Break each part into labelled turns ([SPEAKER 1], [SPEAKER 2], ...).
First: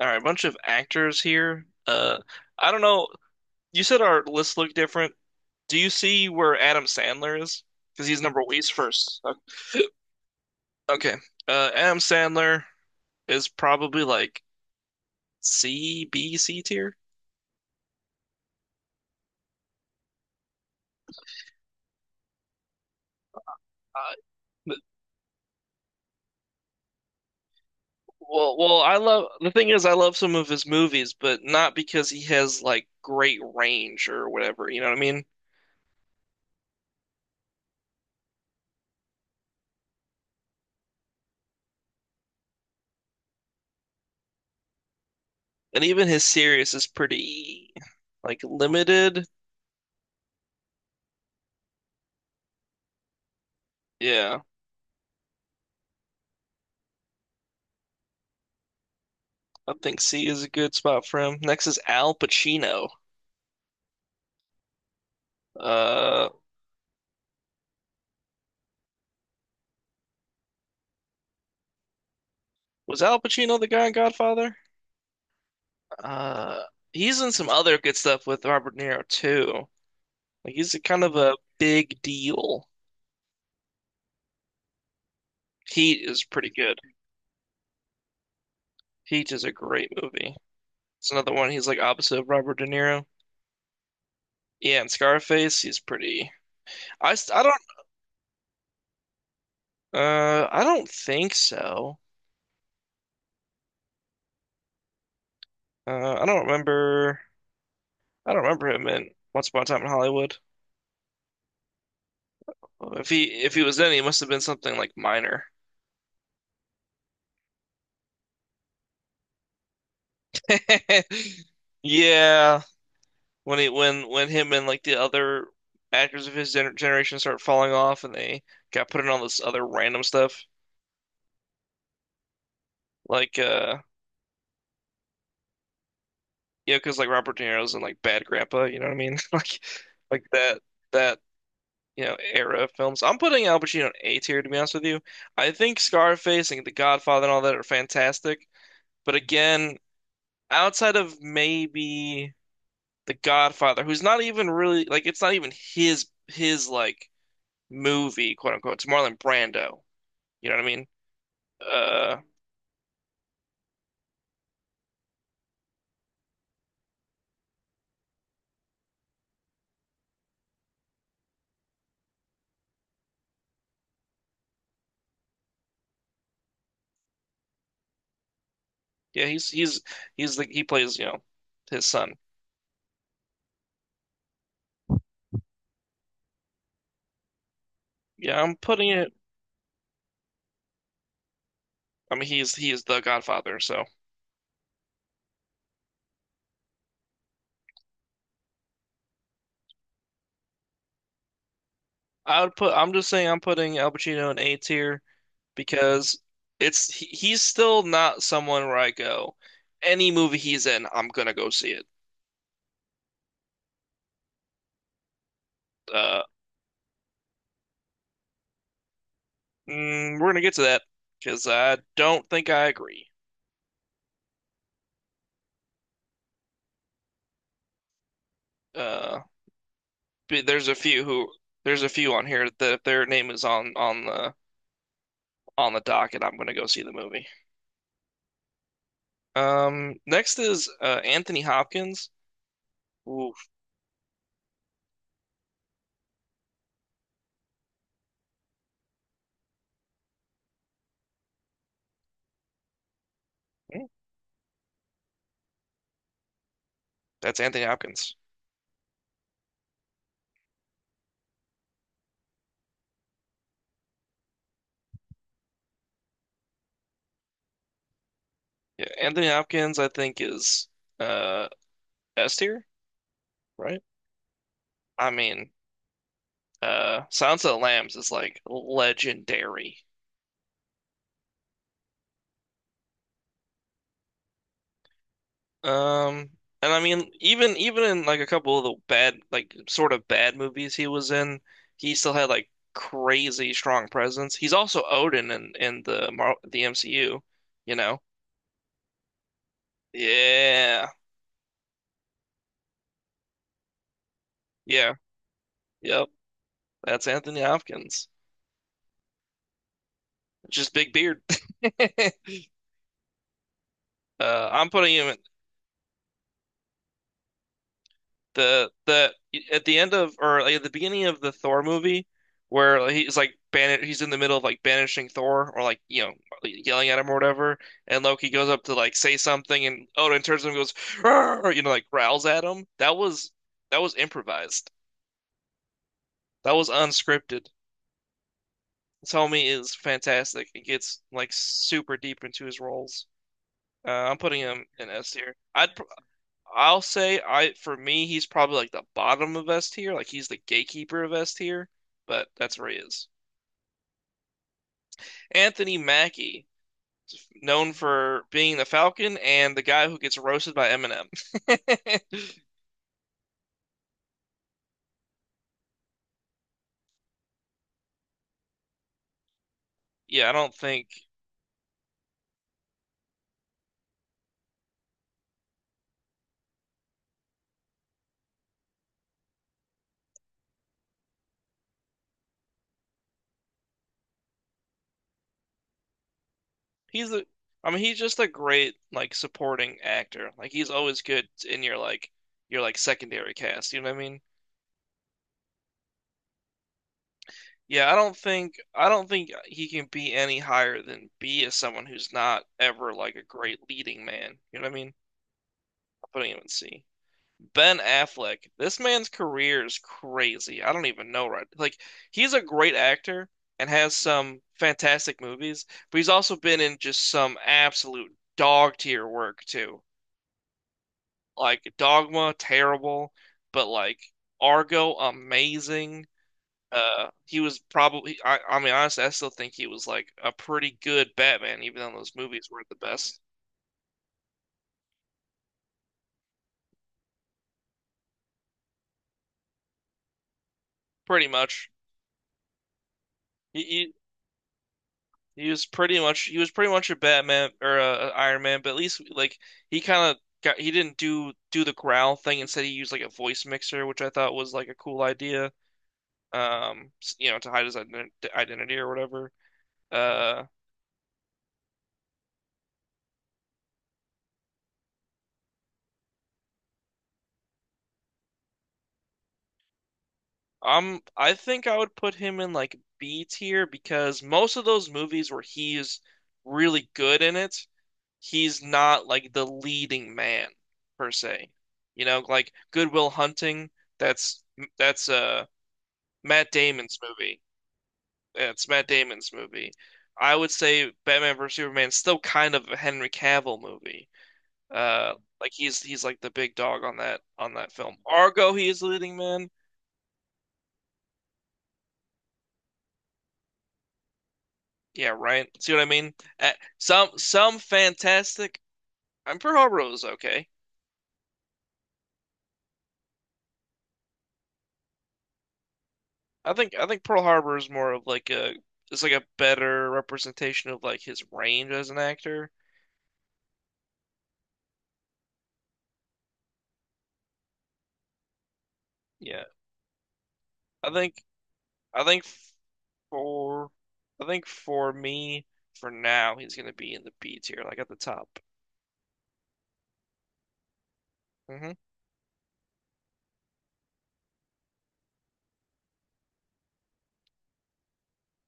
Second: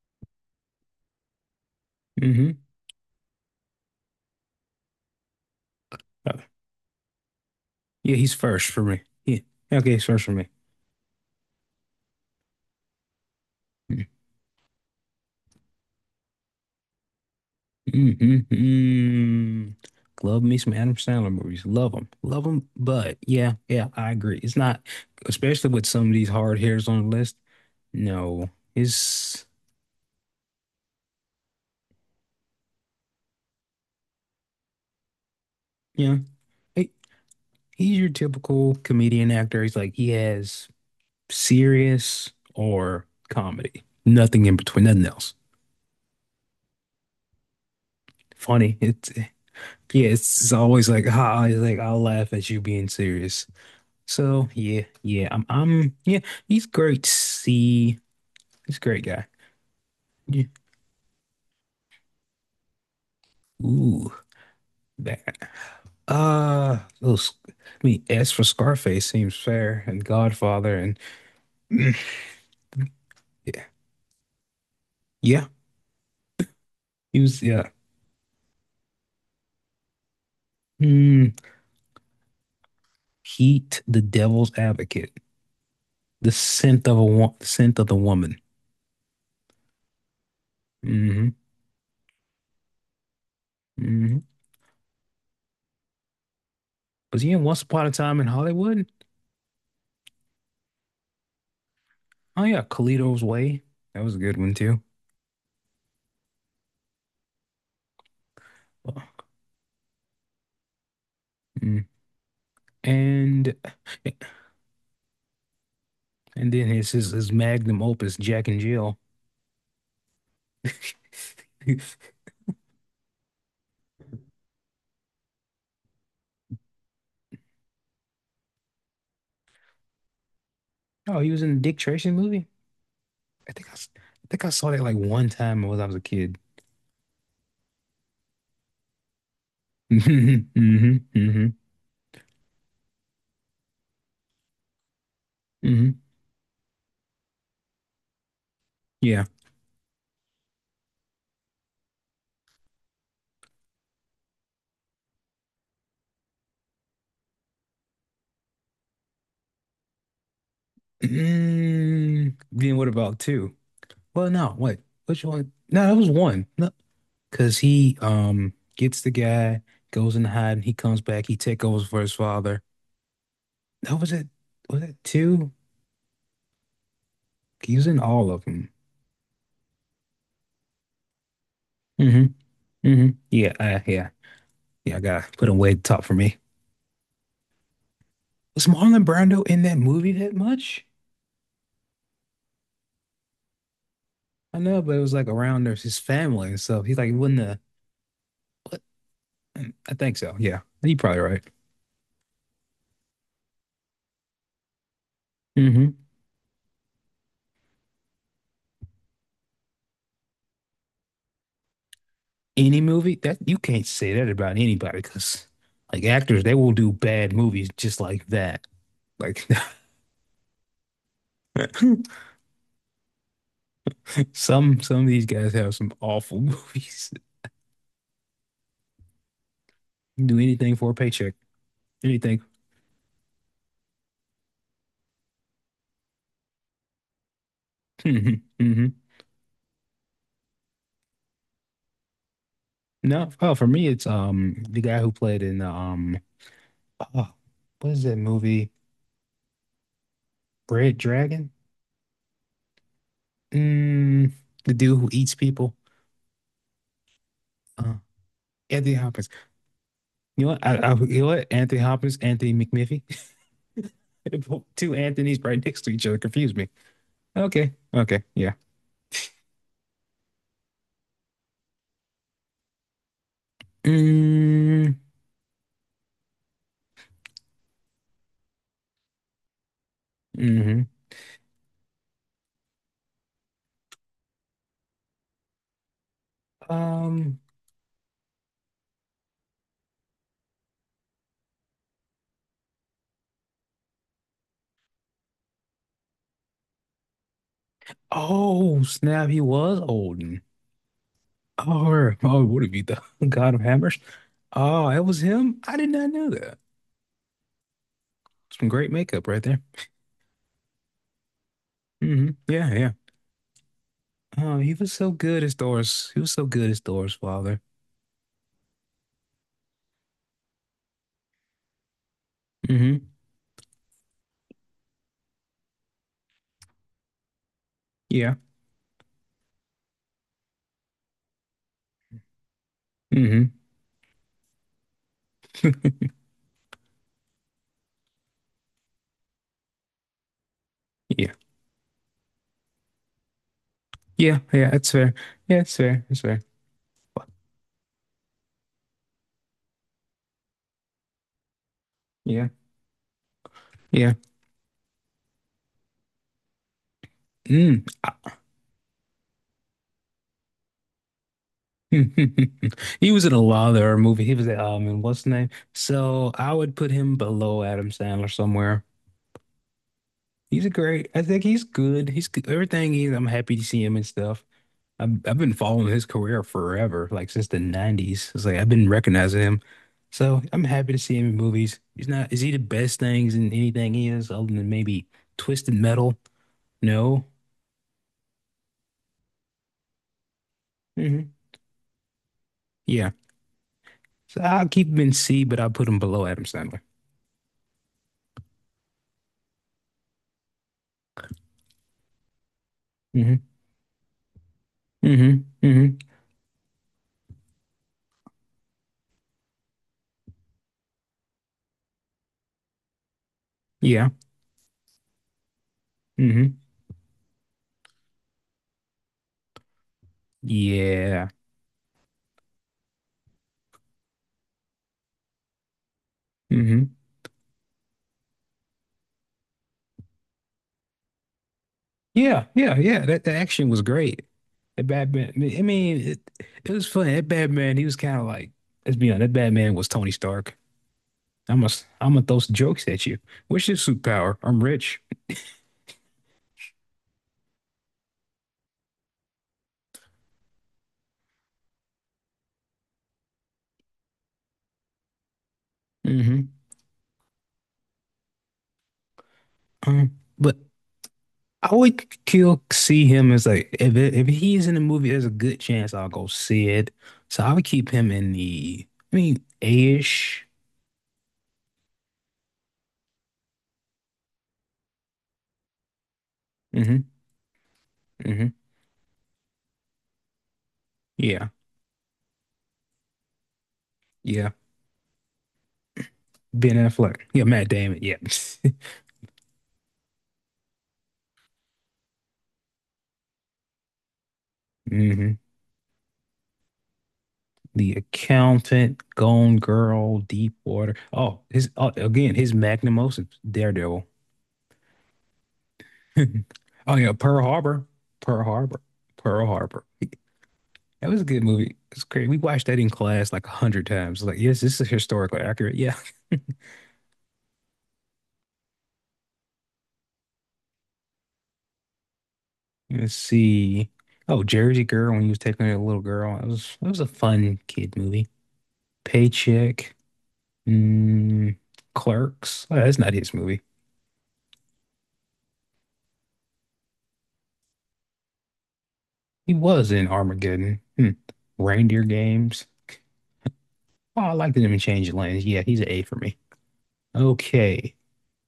[SPEAKER 1] All right, a bunch of actors here. Uh,
[SPEAKER 2] Hmm,
[SPEAKER 1] I don't know. You said our lists look different. Do you see where Adam Sandler is? Because
[SPEAKER 2] yeah, he's first
[SPEAKER 1] he's
[SPEAKER 2] for me.
[SPEAKER 1] first.
[SPEAKER 2] Yeah. Okay, he's first for me.
[SPEAKER 1] Okay. Adam Sandler is probably like C, B, C tier.
[SPEAKER 2] Mm-hmm. Love me some Adam Sandler movies. Love them. Love them. But yeah, yeah, I
[SPEAKER 1] Uh,
[SPEAKER 2] agree. It's
[SPEAKER 1] th-
[SPEAKER 2] not, especially with some of these hard hitters on the list. No,
[SPEAKER 1] well, I love
[SPEAKER 2] it's,
[SPEAKER 1] the thing is I love some of his movies, but not because he has like great range or whatever. You know what I mean?
[SPEAKER 2] yeah, he- he's your typical comedian actor. He's like, he has serious or comedy, nothing in between, nothing else.
[SPEAKER 1] And even his series is pretty like
[SPEAKER 2] Funny. It's,
[SPEAKER 1] limited.
[SPEAKER 2] yeah, it's always like, ha, it's like, I'll laugh at you being serious.
[SPEAKER 1] Yeah,
[SPEAKER 2] So yeah, yeah, yeah, he's great. See, he's a great guy.
[SPEAKER 1] I think C is
[SPEAKER 2] Yeah.
[SPEAKER 1] a good spot for him. Next is Al Pacino.
[SPEAKER 2] Ooh, that.
[SPEAKER 1] Uh,
[SPEAKER 2] Those. I mean, as for Scarface, seems fair, and Godfather, and mm,
[SPEAKER 1] was Al Pacino
[SPEAKER 2] yeah,
[SPEAKER 1] the guy in Godfather?
[SPEAKER 2] yeah,
[SPEAKER 1] Uh, he's
[SPEAKER 2] he
[SPEAKER 1] in
[SPEAKER 2] was
[SPEAKER 1] some
[SPEAKER 2] yeah.
[SPEAKER 1] other good stuff with Robert De Niro too. Like he's a kind of
[SPEAKER 2] Hmm.
[SPEAKER 1] a big deal.
[SPEAKER 2] Heat, The Devil's Advocate,
[SPEAKER 1] Heat is pretty good.
[SPEAKER 2] The Scent of the Woman.
[SPEAKER 1] Heat is a great movie. It's another
[SPEAKER 2] Mm-hmm.
[SPEAKER 1] one. He's like opposite of Robert De Niro.
[SPEAKER 2] Mm-hmm.
[SPEAKER 1] Yeah, and Scarface, he's pretty. I,
[SPEAKER 2] Was he
[SPEAKER 1] I
[SPEAKER 2] in
[SPEAKER 1] don't
[SPEAKER 2] Once Upon a Time in Hollywood?
[SPEAKER 1] I don't think so.
[SPEAKER 2] Oh yeah, Carlito's Way. That was a good one too.
[SPEAKER 1] I don't remember. I don't remember him in Once Upon a Time in Hollywood.
[SPEAKER 2] Mm.
[SPEAKER 1] Well, if
[SPEAKER 2] And.
[SPEAKER 1] he was then, he must have been something like minor.
[SPEAKER 2] And then his magnum opus, Jack and Jill.
[SPEAKER 1] Yeah, when he when him and like the other actors of his generation start falling off, and they got put in all this other random stuff,
[SPEAKER 2] Oh, he was in the Dick Tracy movie?
[SPEAKER 1] like
[SPEAKER 2] I think I saw that like one time when I was a kid.
[SPEAKER 1] yeah, because like Robert De Niro's in like Bad Grandpa, you know what I mean? Like like
[SPEAKER 2] hmm
[SPEAKER 1] that
[SPEAKER 2] hmm
[SPEAKER 1] that
[SPEAKER 2] hmm
[SPEAKER 1] you know era of films. I'm putting Al Pacino in A tier to be honest with you. I think
[SPEAKER 2] hmm
[SPEAKER 1] Scarface and The Godfather and all that are fantastic, but
[SPEAKER 2] Yeah.
[SPEAKER 1] again, outside of maybe. The Godfather, who's not even really like it's not even his like movie, quote unquote. It's Marlon Brando. You know what I mean? Uh,
[SPEAKER 2] Mm, then what about two? Well, no, what? Which one? No, that was one. No, because he gets the guy, goes in hiding, he comes back, he take over for his father. That was it. Was it two? He was in all of them.
[SPEAKER 1] yeah, he's the he plays, you know, his son.
[SPEAKER 2] Hmm hmm Yeah, yeah. Yeah, I gotta put him way top for me.
[SPEAKER 1] Yeah, I'm
[SPEAKER 2] Was
[SPEAKER 1] putting
[SPEAKER 2] Marlon
[SPEAKER 1] it.
[SPEAKER 2] Brando in that movie that much?
[SPEAKER 1] I mean, he is the Godfather, so
[SPEAKER 2] I know, but it was like around there's his family and stuff. He's like, wouldn't the what? I think so. Yeah, you are probably right.
[SPEAKER 1] I would put. I'm just saying, I'm putting Al Pacino in A tier
[SPEAKER 2] Hmm.
[SPEAKER 1] because it's he's still not someone where I go, any movie he's in, I'm gonna go see it.
[SPEAKER 2] Any movie that you can't say that about anybody, because like
[SPEAKER 1] Uh,
[SPEAKER 2] actors, they will do bad movies just like that. Like
[SPEAKER 1] we're gonna get to that because I don't think I agree.
[SPEAKER 2] some of these guys have some awful movies.
[SPEAKER 1] Uh.
[SPEAKER 2] Do
[SPEAKER 1] There's a
[SPEAKER 2] anything for a
[SPEAKER 1] few who
[SPEAKER 2] paycheck.
[SPEAKER 1] there's a few on
[SPEAKER 2] Anything.
[SPEAKER 1] here that if their name is on on the docket, I'm gonna go see the movie.
[SPEAKER 2] hmm
[SPEAKER 1] Next is Anthony Hopkins.
[SPEAKER 2] No.
[SPEAKER 1] Ooh,
[SPEAKER 2] Oh, for me, it's the guy who played in Oh, what is that movie? Red Dragon?
[SPEAKER 1] hmm,
[SPEAKER 2] Mm, the dude who eats people.
[SPEAKER 1] that's Anthony
[SPEAKER 2] Uh,
[SPEAKER 1] Hopkins.
[SPEAKER 2] Anthony Hopkins. You know what? You know what? Anthony Hopkins, Anthony McMiffy. Two Anthony's right next to each other. Confuse me. Okay. Okay. Yeah.
[SPEAKER 1] Yeah, Anthony Hopkins, I think is uh S tier, right?
[SPEAKER 2] Mm,
[SPEAKER 1] I mean, Silence of the Lambs is like legendary.
[SPEAKER 2] hmm.
[SPEAKER 1] Um, and I mean,
[SPEAKER 2] Um.
[SPEAKER 1] even in like a couple of the bad, like sort of bad movies he was in, he still had like crazy strong presence. He's also Odin in the MCU, you know?
[SPEAKER 2] Oh, snap. He was Odin.
[SPEAKER 1] Yeah,
[SPEAKER 2] Oh, oh, would it be the God of Hammers? Oh,
[SPEAKER 1] yeah,
[SPEAKER 2] it was him? I did
[SPEAKER 1] yep.
[SPEAKER 2] not know that.
[SPEAKER 1] That's Anthony Hopkins.
[SPEAKER 2] Some great makeup right there.
[SPEAKER 1] Just big beard.
[SPEAKER 2] Hmm. Yeah. Yeah. Oh,
[SPEAKER 1] I'm
[SPEAKER 2] he was
[SPEAKER 1] putting him.
[SPEAKER 2] so
[SPEAKER 1] In.
[SPEAKER 2] good as Doris. He was so good as Doris' father.
[SPEAKER 1] The at the end of or like, at the beginning of the Thor movie where
[SPEAKER 2] Mm-hmm.
[SPEAKER 1] he's like ban he's in the middle of like banishing Thor or like you know yelling at him or whatever, and Loki
[SPEAKER 2] Yeah.
[SPEAKER 1] goes up to like say something, and Odin turns to him and goes "Arr!" You know, like growls at him. That was
[SPEAKER 2] Mm-hmm.
[SPEAKER 1] that was improvised, that was unscripted. Tommy is fantastic, he gets like
[SPEAKER 2] Yeah.
[SPEAKER 1] super deep into his roles. I'm putting
[SPEAKER 2] Yeah.
[SPEAKER 1] him
[SPEAKER 2] Yeah.
[SPEAKER 1] in
[SPEAKER 2] That's
[SPEAKER 1] S
[SPEAKER 2] fair.
[SPEAKER 1] tier.
[SPEAKER 2] Yeah, it's fair. It's fair.
[SPEAKER 1] I'll say
[SPEAKER 2] Fuck.
[SPEAKER 1] I for me he's probably like the bottom of S tier, like he's the gatekeeper of S tier, but
[SPEAKER 2] Yeah.
[SPEAKER 1] that's where he is.
[SPEAKER 2] Yeah.
[SPEAKER 1] Anthony Mackie, known
[SPEAKER 2] Mm.
[SPEAKER 1] for
[SPEAKER 2] Ah.
[SPEAKER 1] being the Falcon and the guy who gets roasted by Eminem.
[SPEAKER 2] He was in a lot of their movie. He was in what's the name? So I would put him below Adam Sandler somewhere.
[SPEAKER 1] Yeah, I don't
[SPEAKER 2] He's a
[SPEAKER 1] think
[SPEAKER 2] great. I think he's good. He's good. Everything he's. I'm happy to see him and stuff. I've been following his career forever, like since the 90s. It's like I've been recognizing him. So I'm happy to see him in movies. He's not, is he the best things in anything he is other than maybe Twisted Metal?
[SPEAKER 1] he's
[SPEAKER 2] No.
[SPEAKER 1] a I mean he's just a great like supporting actor. Like he's always good
[SPEAKER 2] Hmm.
[SPEAKER 1] in your like
[SPEAKER 2] Yeah.
[SPEAKER 1] secondary cast, you know what I mean?
[SPEAKER 2] So I'll keep him in C, but I'll put him below Adam Sandler.
[SPEAKER 1] Yeah, I don't think he can be any higher than B as someone who's not ever like a
[SPEAKER 2] Hmm
[SPEAKER 1] great leading man. You know what I mean?
[SPEAKER 2] hmm hmm
[SPEAKER 1] Putting him in C. Ben Affleck, this man's career is crazy. I don't even know right. Like he's a great actor and has
[SPEAKER 2] Yeah.
[SPEAKER 1] some fantastic movies, but he's also been
[SPEAKER 2] hmm
[SPEAKER 1] in just some absolute dog tier work too.
[SPEAKER 2] Yeah.
[SPEAKER 1] Like Dogma, terrible, but like Argo, amazing.
[SPEAKER 2] hmm
[SPEAKER 1] He was probably, I mean, honestly, I still think he was like a pretty good Batman, even though those
[SPEAKER 2] Yeah.
[SPEAKER 1] movies weren't the
[SPEAKER 2] Yeah. Yeah.
[SPEAKER 1] best.
[SPEAKER 2] That the action was great. That Batman, I mean, it was funny. That Batman, he was kind of like, let's be honest, that Batman was Tony Stark.
[SPEAKER 1] Pretty
[SPEAKER 2] I
[SPEAKER 1] much.
[SPEAKER 2] must I'm gonna throw some jokes at you.
[SPEAKER 1] You,
[SPEAKER 2] What's your
[SPEAKER 1] you,
[SPEAKER 2] superpower? I'm rich.
[SPEAKER 1] He was pretty much a Batman or a Iron Man, but at least like he kind of got he didn't do the growl thing. Instead, he used like a voice mixer, which I thought was like a cool idea.
[SPEAKER 2] Hmm
[SPEAKER 1] You know, to hide his identity or whatever. Uh,
[SPEAKER 2] But I would kill see him as like if he's in the movie, there's a good chance I'll go see it. So I would keep him in the I mean A-ish.
[SPEAKER 1] I'm I think I would put him in like B tier because most of those movies where he's really
[SPEAKER 2] Hmm
[SPEAKER 1] good in it,
[SPEAKER 2] hmm
[SPEAKER 1] he's not like the leading man per
[SPEAKER 2] Yeah.
[SPEAKER 1] se. You know, like Good Will Hunting. That's
[SPEAKER 2] Yeah.
[SPEAKER 1] that's uh Matt
[SPEAKER 2] Ben
[SPEAKER 1] Damon's
[SPEAKER 2] Affleck.
[SPEAKER 1] movie.
[SPEAKER 2] Yeah, Matt Damon. Yeah.
[SPEAKER 1] Yeah, it's Matt Damon's movie. I would say Batman vs Superman's still kind of a Henry Cavill movie.
[SPEAKER 2] hmm
[SPEAKER 1] Like he's like the big dog on that
[SPEAKER 2] The
[SPEAKER 1] film. Argo, he is the
[SPEAKER 2] Accountant,
[SPEAKER 1] leading man.
[SPEAKER 2] Gone Girl, Deep Water. Oh, his Oh, again, his magnum opus, Daredevil.
[SPEAKER 1] Yeah, right. See what I mean? Uh,
[SPEAKER 2] Oh yeah,
[SPEAKER 1] some some
[SPEAKER 2] Pearl
[SPEAKER 1] fantastic.
[SPEAKER 2] Harbor,
[SPEAKER 1] And
[SPEAKER 2] Pearl
[SPEAKER 1] Pearl Harbor
[SPEAKER 2] Harbor.
[SPEAKER 1] was okay.
[SPEAKER 2] That was a good movie. It's great. We watched that in class like 100 times. Like, yes, this is historically accurate. Yeah.
[SPEAKER 1] I think Pearl Harbor is more of like a it's like a better representation of like his range as an actor.
[SPEAKER 2] Let's see. Oh, Jersey Girl when he was taking a little girl. It was a fun kid movie.
[SPEAKER 1] Yeah,
[SPEAKER 2] Paycheck.
[SPEAKER 1] I think
[SPEAKER 2] Mm,
[SPEAKER 1] I think
[SPEAKER 2] Clerks. Oh, that's not his movie.
[SPEAKER 1] For I think for me, for now, he's gonna be in the B tier, like at the top.
[SPEAKER 2] He was in Armageddon. Hmm.
[SPEAKER 1] Hmm
[SPEAKER 2] Reindeer Games. Oh, I liked him in Change Lanes. Yeah, he's an A for me. Okay.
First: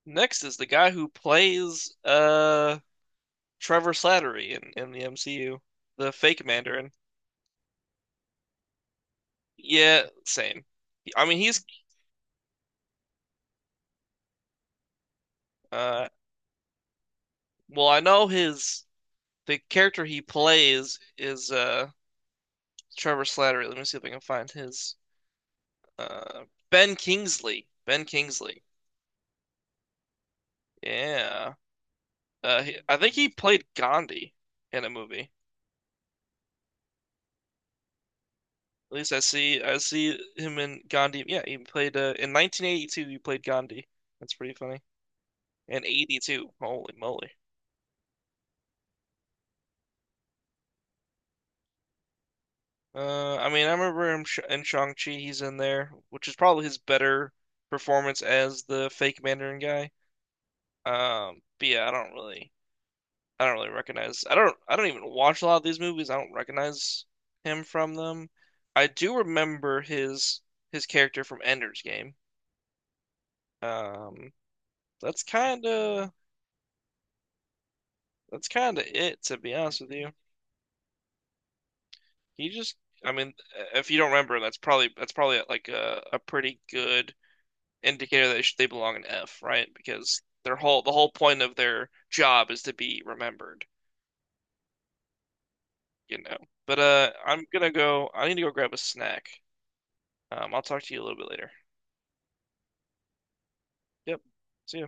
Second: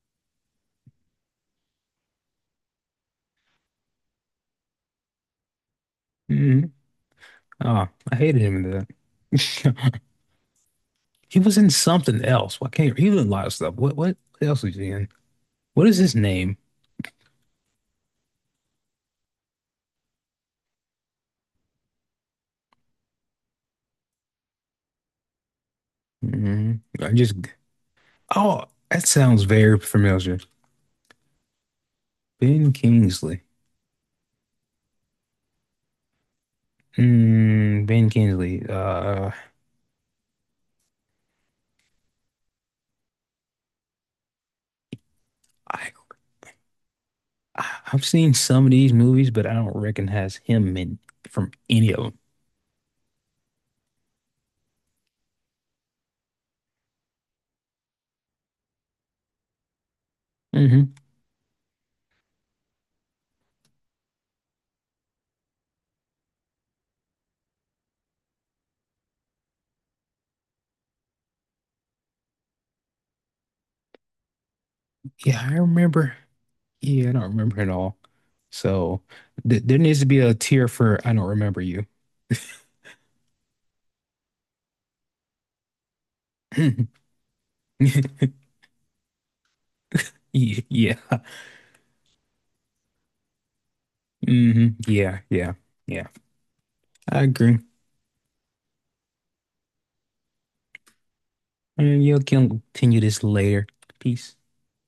[SPEAKER 1] Next is the guy who plays Trevor Slattery in the MCU, the fake
[SPEAKER 2] Mm.
[SPEAKER 1] Mandarin.
[SPEAKER 2] Oh, I hated him in that.
[SPEAKER 1] Yeah, same. I mean,
[SPEAKER 2] He was
[SPEAKER 1] he's
[SPEAKER 2] in something else. Why can't he was in a lot of stuff? What else was he in? What is
[SPEAKER 1] uh
[SPEAKER 2] his name?
[SPEAKER 1] well, I know his the character he plays is Trevor Slattery. Let me see if I can find his uh
[SPEAKER 2] Mm,
[SPEAKER 1] Ben
[SPEAKER 2] I just
[SPEAKER 1] Kingsley. Ben Kingsley.
[SPEAKER 2] oh, that sounds very familiar.
[SPEAKER 1] Yeah.
[SPEAKER 2] Ben
[SPEAKER 1] He, I think he
[SPEAKER 2] Kingsley.
[SPEAKER 1] played Gandhi in a movie.
[SPEAKER 2] Mm, Ben Kingsley.
[SPEAKER 1] At least I see him in Gandhi. Yeah, he played in 1982. He played Gandhi. That's pretty funny. And
[SPEAKER 2] I
[SPEAKER 1] 82. Holy moly.
[SPEAKER 2] I- have seen some of these movies, but I don't recognize him in from any of
[SPEAKER 1] I mean, I remember him sh in Shang-Chi. He's in there, which is probably his better performance as the fake Mandarin guy.
[SPEAKER 2] them. Hmm
[SPEAKER 1] But yeah, I don't really recognize. I don't even watch a lot of these movies. I don't recognize him from them. I do remember his character from Ender's Game. Um, that's
[SPEAKER 2] Yeah, I
[SPEAKER 1] kind of
[SPEAKER 2] remember. Yeah, I don't remember at all.
[SPEAKER 1] That's kind of
[SPEAKER 2] So
[SPEAKER 1] it, to be
[SPEAKER 2] th there
[SPEAKER 1] honest with
[SPEAKER 2] needs to
[SPEAKER 1] you.
[SPEAKER 2] be a tier for I don't remember you.
[SPEAKER 1] He just, I mean, if you don't remember, that's probably like a pretty good indicator that they, should, they belong in F, right? Because
[SPEAKER 2] Yeah,
[SPEAKER 1] the whole
[SPEAKER 2] yeah.
[SPEAKER 1] point of their job is to be remembered,
[SPEAKER 2] hmm Yeah, yeah, yeah.
[SPEAKER 1] you know. But
[SPEAKER 2] I
[SPEAKER 1] I'm
[SPEAKER 2] agree.
[SPEAKER 1] gonna go. I need to go grab a snack. I'll talk to you a little bit later.
[SPEAKER 2] And you can continue this later.
[SPEAKER 1] Yep.
[SPEAKER 2] Peace.
[SPEAKER 1] See ya.